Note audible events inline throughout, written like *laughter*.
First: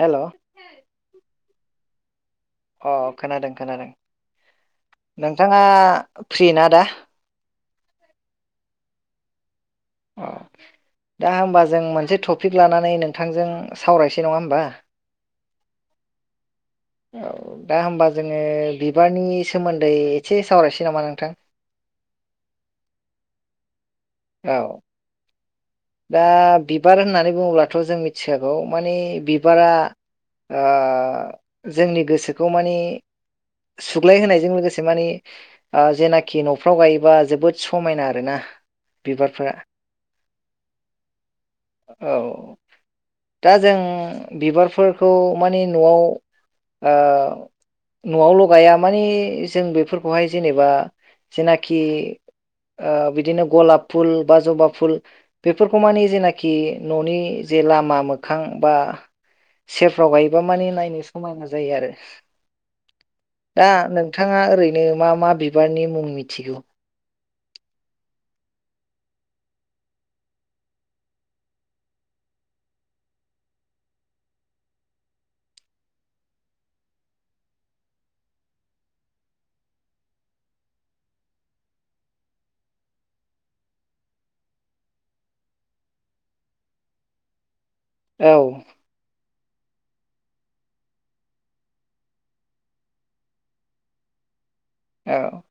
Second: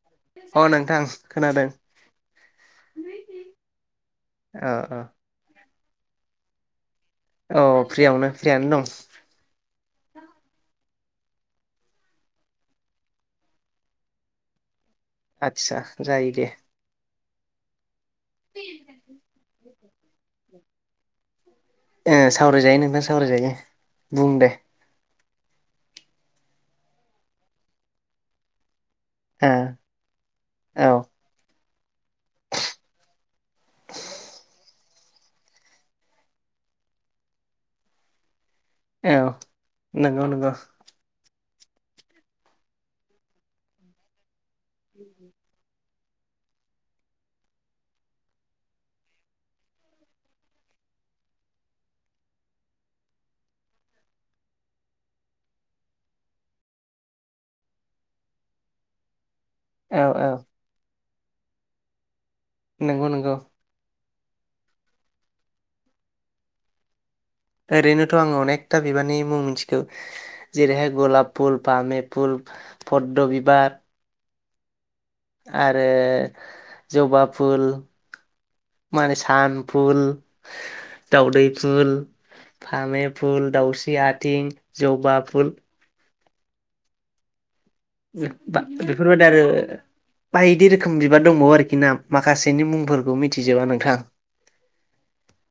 हेल' अ नोंथां खोनादों अ खोनादों खोनादों औ औ नोंथाङा फ्रि ना दा औ फ्रियावनो फ्रियनो दं अ दा होमबा जों मोनसे टपिक लानानै नोंथांजों सावरायसै नङा होमबा आतसा जायो दे। औ दा होमबा जोङो बिबारनि सोमोन्दै एसे सावरायसै नामा नोंथां। ओ सावरायजायो नोंथां सावरायजायो बुं दे। औ दा बिबार होननानै बुङोब्लाथ' जों मिथिगौ। माने ओ बिबारा ओ औ जोंनि गोसोखौ माने। सुग्लाय होनायजों लोगोसे मानि ओ जेनाखि न'फ्राव गायोबा जोबोद समायना आरोना। औ बिबारफोरा नंगौ नंगौ। औ दा जों बिबारफोरखौ मानि। न'आव ओ। न'आवल' गाया मानि जों बेफोरखौहाय जेनेबा जेनाखि। ओ बिदिनो गलाब फुल बा जबा फुल। बेफोरखौ मानि जेनाखि न'नि जे लामा मोखां बा। औ सेरफ्राव औ गायोबा माने नायनो समायना जायो आरो। नंगौ नंगौ। दा नोंथाङा ओरैनो मा मा बिबारनि मुं मिथिगौ? ओरैनोथ' आं अनेकथा बिबारनि मुं मिथिगौ जेरैहाय गलाब फुल, पामे फुल, फद्द बिबार। आरो जबा फुल। माने सान फुल, दावदै फुल। फामे फुल दाउस्रि आथिं जबा फुल। औ *unintelligible* बेफोरबायदि आरो। बायदि रोखोम बिबार दंबावो आरोखि ना माखासेनि मुंफोरखौ मिथिजोबा नोंथां। औ।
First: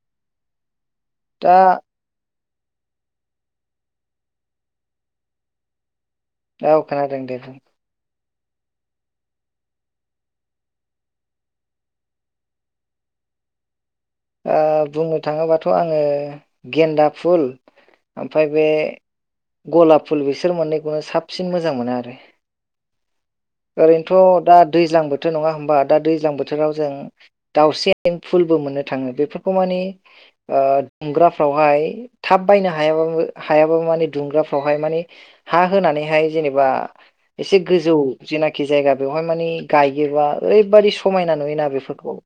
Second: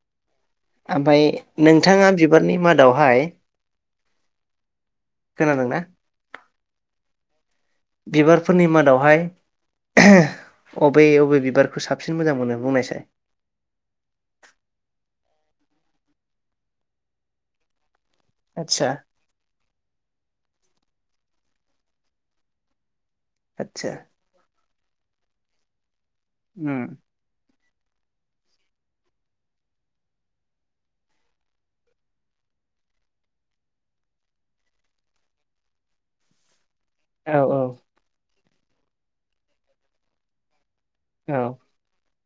ओमफ्राय दा नोंथाङा। बिबारनि मादावहाय खोनादोंना? औ खोनादों दे बुं। बिबारफोरनि मादावहाय। अबे अबे बिबारखौ साबसिन मोजां मोनो बुंनायसाय। ओ बुंनो थाङोबाथ' आङो गेन्दा फुल। ओमफफ्राय बे आदसा गलाब फुल बिसोर मोननैखौनो साबसिन मोजां मोना आरो। आदसा ओरैनोथ' दा दैज्लां बोथोर नङा होमबा दा दैज्लां बोथोराव उम जों। दाउसे फुलबो मोनो। थाङो बेफोरखौ माने ओ दुंग्राफ्रावहाय थाब बायनो हायाबाबो हायाबाबो मानि दुंग्राफ्रावहाय माने हा होनानैहाय जेनेबा- औ एसे औ गोजौ जेनाखि जायगा बेवहाय मानि गायोबा ओरै- बादि समायना औ नुयोना बेफोरखौ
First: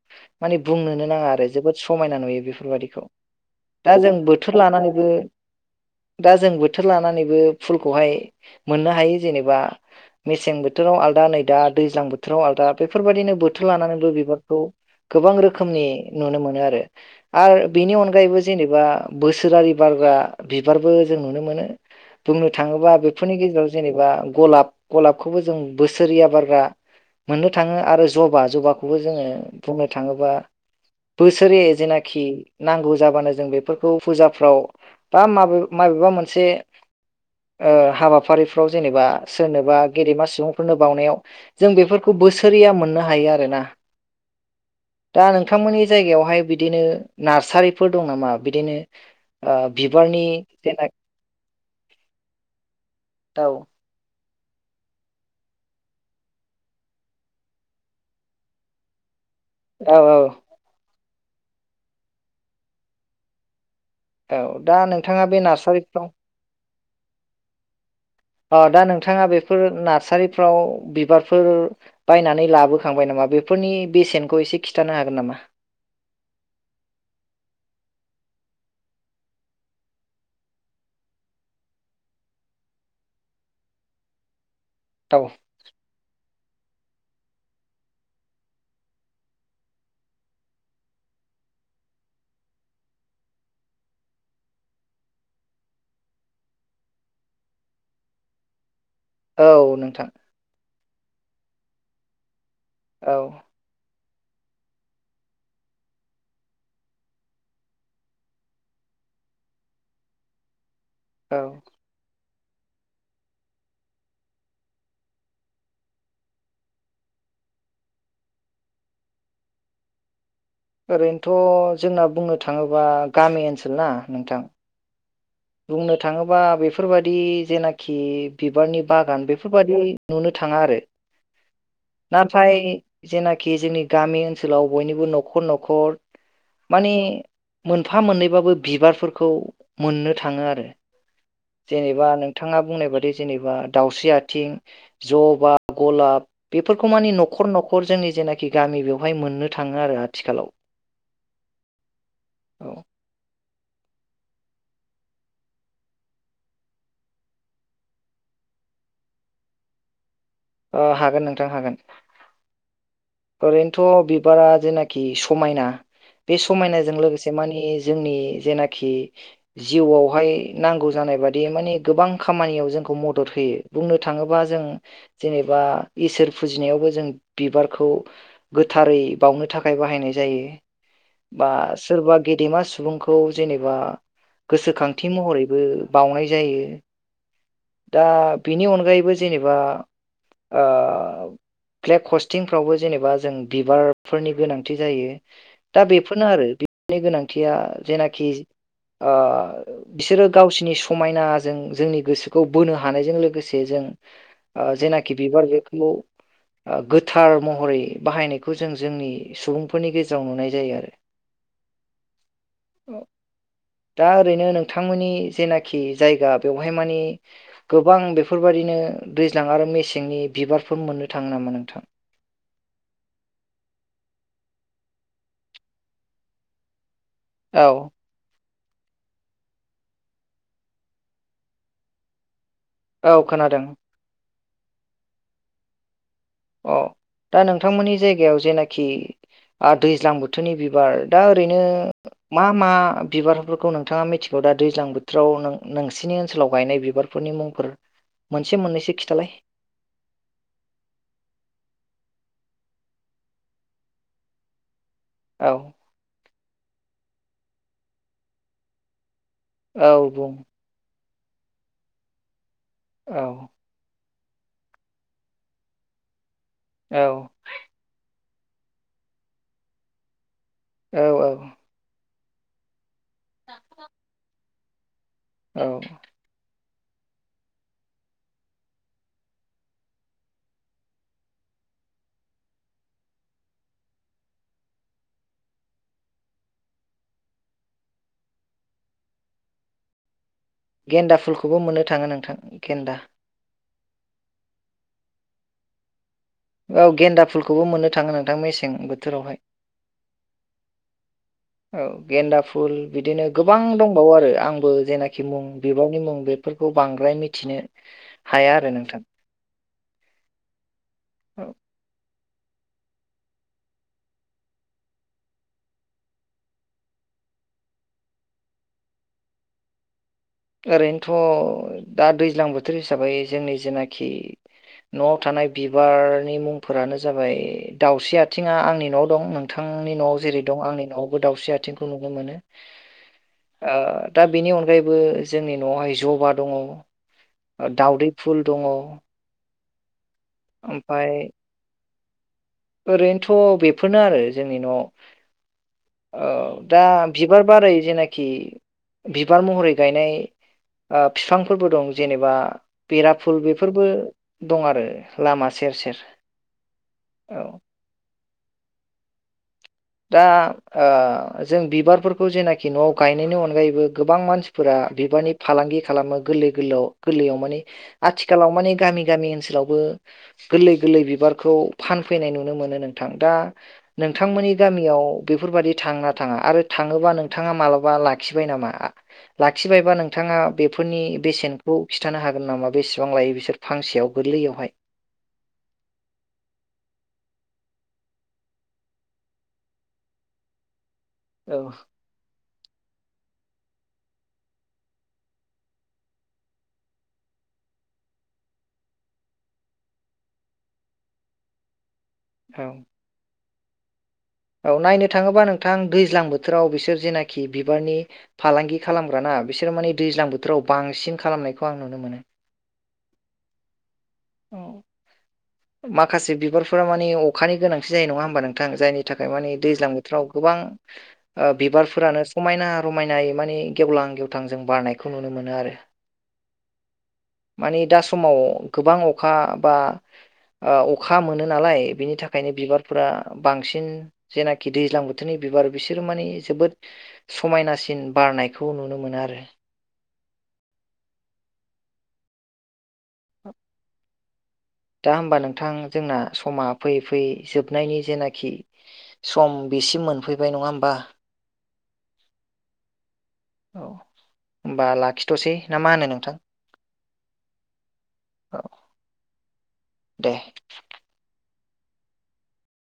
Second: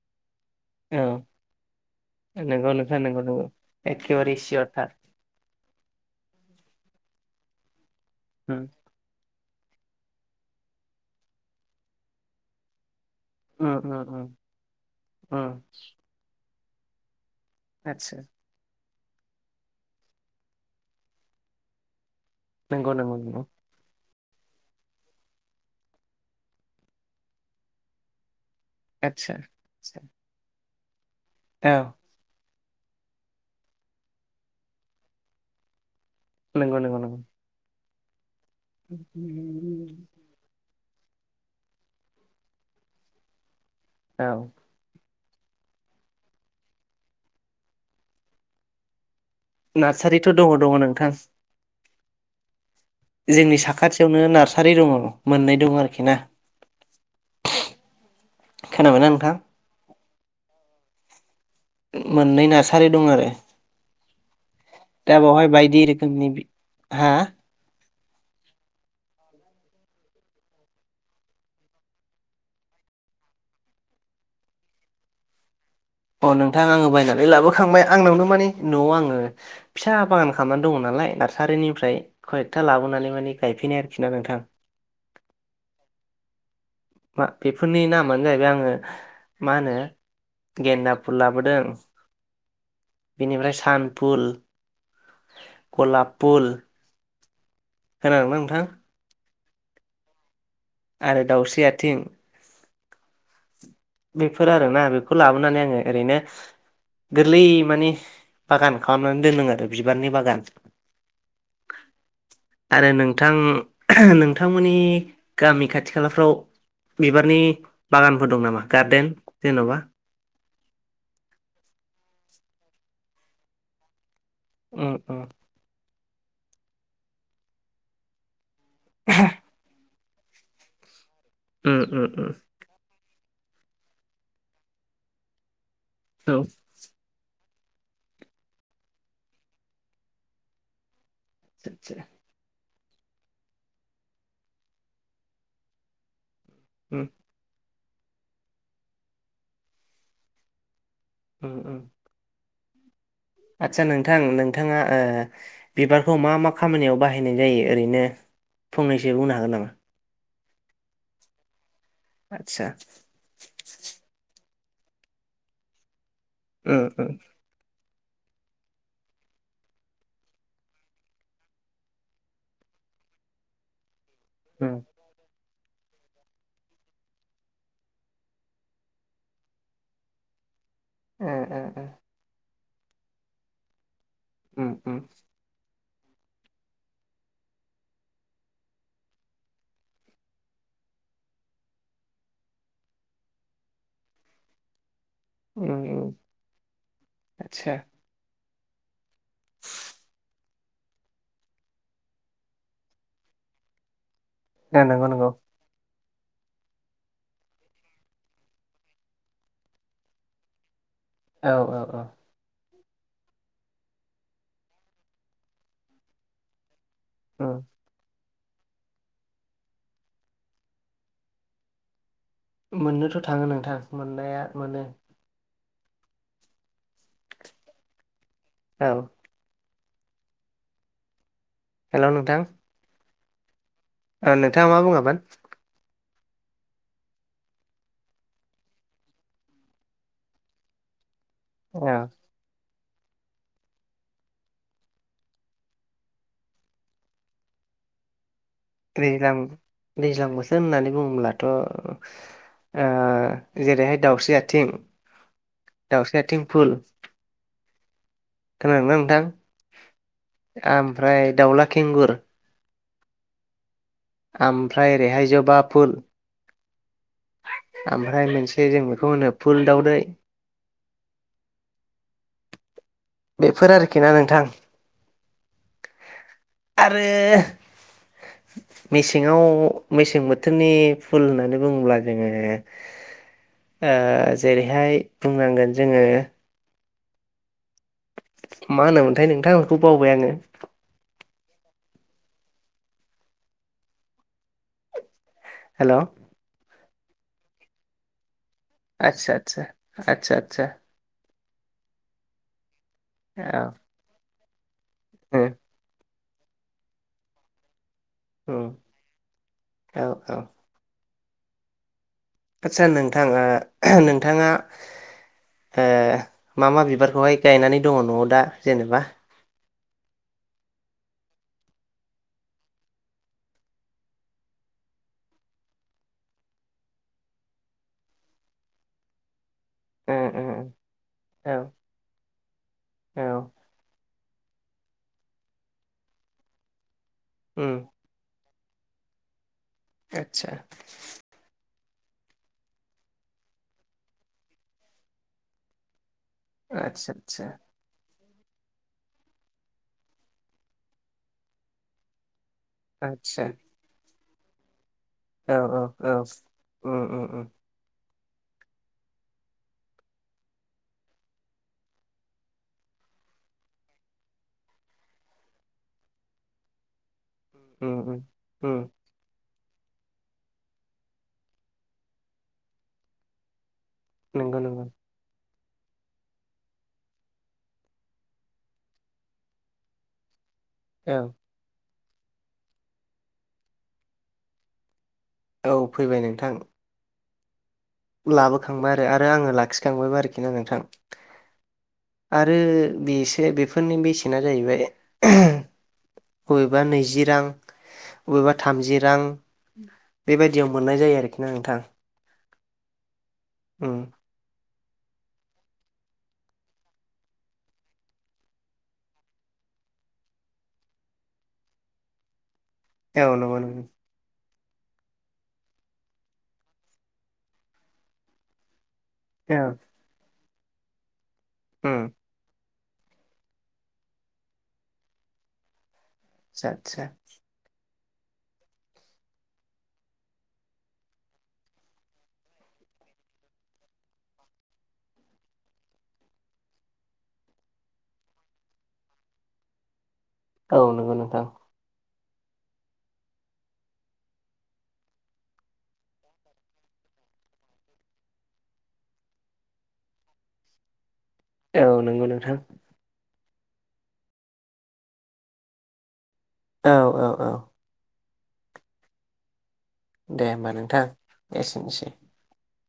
मानि औ बुंनोनो नाङा आरो। जोबोद समायना नुयो नंगौ नोंथां बेफोरबायदिखौ नंगौ नंगौ दा जों एखेबारे बोथोर सियरथार लानानैबो दा जों बोथोर लानानैबो फुलखौहाय उम मोननो हायो। जेनेबा मेसें बोथोराव आलदा नै दा दैज्लां बोथोराव आलदा बे फोरबायदिनो बोथोर उम उम लानानैबो उम बिबारखौ गोबां उम रोखोमनि नुनो मोनो आरो। आर बेनि आदसा अनगायैबो जेनेबा बोसोरारि बारग्रा बिबारबो जों नुनो मोनो। बुंनो थाङोबा नंगौ नंगौ बेफोरनि नंगौ गेजेराव जेनेबा गलाब गलाबखौबो जों बोसोरया बारग्रा मोननो थाङो आरो जबा जबाखौबो जोङो आदसा बुंनो आदसा थाङोबा बोसोरे औ जेनाखि। नांगौ जाबानो जों बेफोरखौ फुजाफ्राव बा माब माबेबा मोन नोंगौ नोंगौ नोंगौ। हाबाफारिफ्राव जेनेबा सोरनोबा गेदेमा सुबुंफोरनो। बावनायाव जों बेफोरखौ बोसोरैया मोननो हायो आरोना। औ। दा नोंथांमोननि जायगायावहाय बिदिनो नार्सारिफोर दं नामा बिदिनो? बिबारनि नार्सारिथ' दङ दङ जेननाख। नोंथां जोंनि साखाथियावनो नार्स सारि दङ मोननै दङ आरोखि ना खोनाबायना नोंथां। औ औ। मोननै नार्सारि दं आरो। औ। दा नोंथाङा बे बावहाय बायदि नार्सारिफ्राव एरखोमनि बि हा दा नोंथाङा बेफोर नार्सारिफ्राव बिबारफोर बायनानै लाबोखांबाय नामा? बेफोरनि बेसेनखौ एसे खिन्थानो हागोन नामा? अ नोंथां आङो बायनानै लाबोखांबाय आंनावनो माने न'आव आङो फिसा बागान खालामनानै दङ नाम नालाय नार्सारिनिफ्राय खयकथा लाबोनानै माने गायफैनाय आरोखि ना नोंथां। औ। मा बेफोरनि नामानो जाहैबाय आङो मा होनो। गेनना‌ ‌फुल लाबोदों। बिनिफ्राय सान फुल गलाब फुल। खोनादोंना नोंथां? औ नोंथां। आरो दाउस्रि आथिं। औ। बेफोर आरोना बेखौ लाबोनानै आङो ओरैनो गोरलै माने बागान खालामनानै दोनदों आरो बिबारनि बागान औ आरो नोंथां नोंथांमोननि गामि खाथि खालाफ्राव बिबारनि बागानफोर दं नामा गार्देन जेन'बा ओरैनोथ' जोंना बुंनो थाङोबा गामि ओनसोल ना नोंथां। ओ ओ बुंनो थाङोबा बेफोरबादि जेनाखि बिबारनि बागान बेफोरबादि नुनो थाङा आरो। ओ ओ ओ‌ नाथाय जेनाखि जोंनि गामि ओनसोलाव बयनिबो न'खर न'खर औ माने मोनफा मोननैबाबो बिबारफोरखौ मोननो थाङो आरो। आदसा जेनेबा नोंथाङाब बुंनाय बादि जेनेबा दावस्रि आथिं जबा गलाब बेफोरखौ उम माने न'खर न'खर जोंनि जेनाखि गामि बेवहाय मोननो थाङो आरो आथिखालाव। ओ ओ औ आदसा नोंथां नोंथाङा ओ बिबारखौ मा मा खामानियाव बाहायनाय जायो ओरैनो? फंनैसो बुंनो हागोन नामा? अ हागोन नोंथां हागोन। आदसा ओरैनोथ' बिबारा जेनाखि समायना बे उम समायनाजों उम लोगोसे मानेज जोंनि जेनाखि जिउआवहाय नांगौ जानाय बादि माने गोबां खामानियाव जों खौ मदद होयो बुंनो थाङोबा जों उम जेनेबा इसोर फुजिनायावबो जों बिबारखौ गोथारै बावनो थाखाय बाहायनाय जायो ओ बा ओ सोरबा गेदेमा सु सुबुंखौ जेनेबा उम उम गोसोखांथि महरैबो बाउनाय जायो। दा बिनि अनगायैबो जेनेबा ओब फ्लेक हस्टिंफ्रावबो जेनेबा जों बिबारफोरनि गोनांथि जायो। उम दा उम बेफोरनो आरो बिनि गोनांथिया आदसा जेनाखिज ओ बिसोरो गावसिरनि समायनाजों जोंनि गोसो खौ बोनो हानायजों लोगोसे जों ओ नंगौ जेनाखि नंगौ बिबार बेखौ ओ गोथार महरै बाहायनायखौ जों जोंनि सुबुंफोरनि गेजेराव नुनाय जायो आरो। औ औ औ। दा ओरैनो नोंथांमोननि जेनाखि जायगा बेवहाय मानि उम गोबां बेफ फोरबायदिनो दैज्लां आरो मेसेंनि बिबारफोर मोननो थाङो नामा नोंथां? मोननोथ' थाङो नोंथां मोननाया मोनो। औ औ हेल' नोंथां औ खोनादों। ओ नोंथाङा मा बुङामोन? अ दा नोंथांमोननि जायगायाव जेनाखि आ दैज्लां बोथोरनि बिबार दा ओरैनो औ मा मा बिबारफोरखौ नोंथाङा मिथिगौ दा दैज्लां बोथोराव नों-नोंसिनि ओनसोलाव गायनाय बिबारफोरनि मुंफोर मोनसे मोननैसो खिथालाय द्रैलां दैज्लां बोसोर होननानै बुंब्ला थ' ओ जेरैहाय दाउस्रि आथिं औ दावस्रि आथिं फुल खोनादोंना नोंथां? औ बुं फ्राय दाावला खेंगुर औ। ओमफ्राय ओरैहाय जोबा फुल औ ओमफ्राय मोनसे जों बेखौ होनो फुल दाावदै औ औ बेफोर आरोखि ना नोंथां। औ। आरो *inaudible* मेसेङाव मेसें बोथोरनि फुल होननानै बुङोब्ला जोङो ओ जेरैहाय बुंनांगोन जोङो मा होनोमोनथाय नोंथांखौ बावबाय आङो। गेन्दा फुलखौबो मोननो थाङो नोंथां गेन्दा। हेल' औ गेन्दा फुलखौबो मोननो थाङो नोंथां मेसें बोथोरावहाय। आतसा आतसा। औ गेन्दा फुल बिदिनो गोबां औ दंबावो आरो आंबो जेनाखि मुं बिबारनि मुं बे फोरखौ बांद्राय मिथिनो हाया उम आरो नोंथां औ औ। औ। आतसा नोंथां ओ नोंथांआ ओ मा मा बिबारखौहाय गायनानै दङ' न'आव दा जेनेबा? ओरैनोथ' दा दैज्लां बोथोर हिसाबै जोंनि जेनाखि न'आव थानाय बिबारनि मुंफोरानो जाबाय दाावस्रि आथिङा आंनि न'आव दं नों थांनि न'आव उम जेरै उम दं आंनि न'आवबो औ दाावस्रि आथिंखौ नुनो मोनो औ ओथ दा बेनि अनगायैबो जोंनि न'आवहाय जबा दङ' उम दाउदै फुल दङ'। आतसा। ओमफ्राय ओरैनोथ' बेफोरनो आरो जोंनि न'आव। औ दा आदसा बिबार आदसा बारै जेना खि बिबार महरै गायनाय बिफांफोरबो दं जेनेबा बेराफुल आदसा बेफोरबो दं आरो। लामा औ सेर सेर औ-औ औ उम-उम दा ओ जों बिबारफोरखौ जेनाखि न'आव गायनायनि अनगायैबो गोबां मानसिफोरा बिबारनि फालांगि खालामनाय गोलाव गोलाव उम बिलाइयाव उम आथिखालाव माने उम गामि गामि ओनसोलाव बे गोरलै गोरलै बिबारखौ फानफैनाय नुनो मोनो नोंथां। दा नोंथांमोननि नंगौ नंगौ गामियाव बेफोरबायादि थाङोना थाङा आरो थाङोबा नोंथाङा मालाबा लाखिबाय नामा लाखिबायबा नोंथाङा बेफोरनि औ बेसेनखौ खिथानो हागोन नामा बेसेबां लायो बिसोर फांसेयाव गोरलैयावहाय। औ फैबाय नोंथां। लाबोखांबाय आरो आरो आङो लाखिखांबायबो आरोखि ना नोंथां। औ। आरो बेसे बेफोरनि बेसेना जाहैबाय बबेबा नैजि रां बबेबा थामजि रां बेबायदियाव मोननाय जायो आरोखि ना नोंथां। औ। उम। औ नायनो थाङोबा नोंथां दैज्लां बोथोराव बिसोर जेनाखि बिबारनि फालांगि खालामग्राना बिसोरो माने दैज्लां बोथोराव बांसिन खालामनायखौ आं नुनो मोनो। औ नंगौ नंगौ। माखासे बिबारफोरा माने अखानि गोनांथि जायो नङा होमबा नोंथां जायनि थाखाय माने औ दैज्लां बोथोराव गोबां उम बिबारानो समायना रमायनायै माने गेवलां गेवथां जों बारनायखौ नुनो मोनो आरो। आतसा आतसा। माने दा समाव गोबां अखा बा। ओ अखा मोनो नालाय बिनि थाखायनो बिबारफोरा बांसिन जेनाखि दैज्लां बोथोरनि बिसोर माने जोबोद समायनासिन बारनायखौ नुनो मोनो आरो। औ नंगौ नोंथां। *unintelligible* दा होमबा नोंथां जोंना समा फैयै फैयै जोबनायनि जेनाखि सम बेसिम मोनफैबाय नङा होमबा? औ नंगौ नोंथां। औ होमबा लाखिथ'सै ना मा होनो नोंथां? औ औ औ। औ। दे होमबा नोंथां एसेनोसै।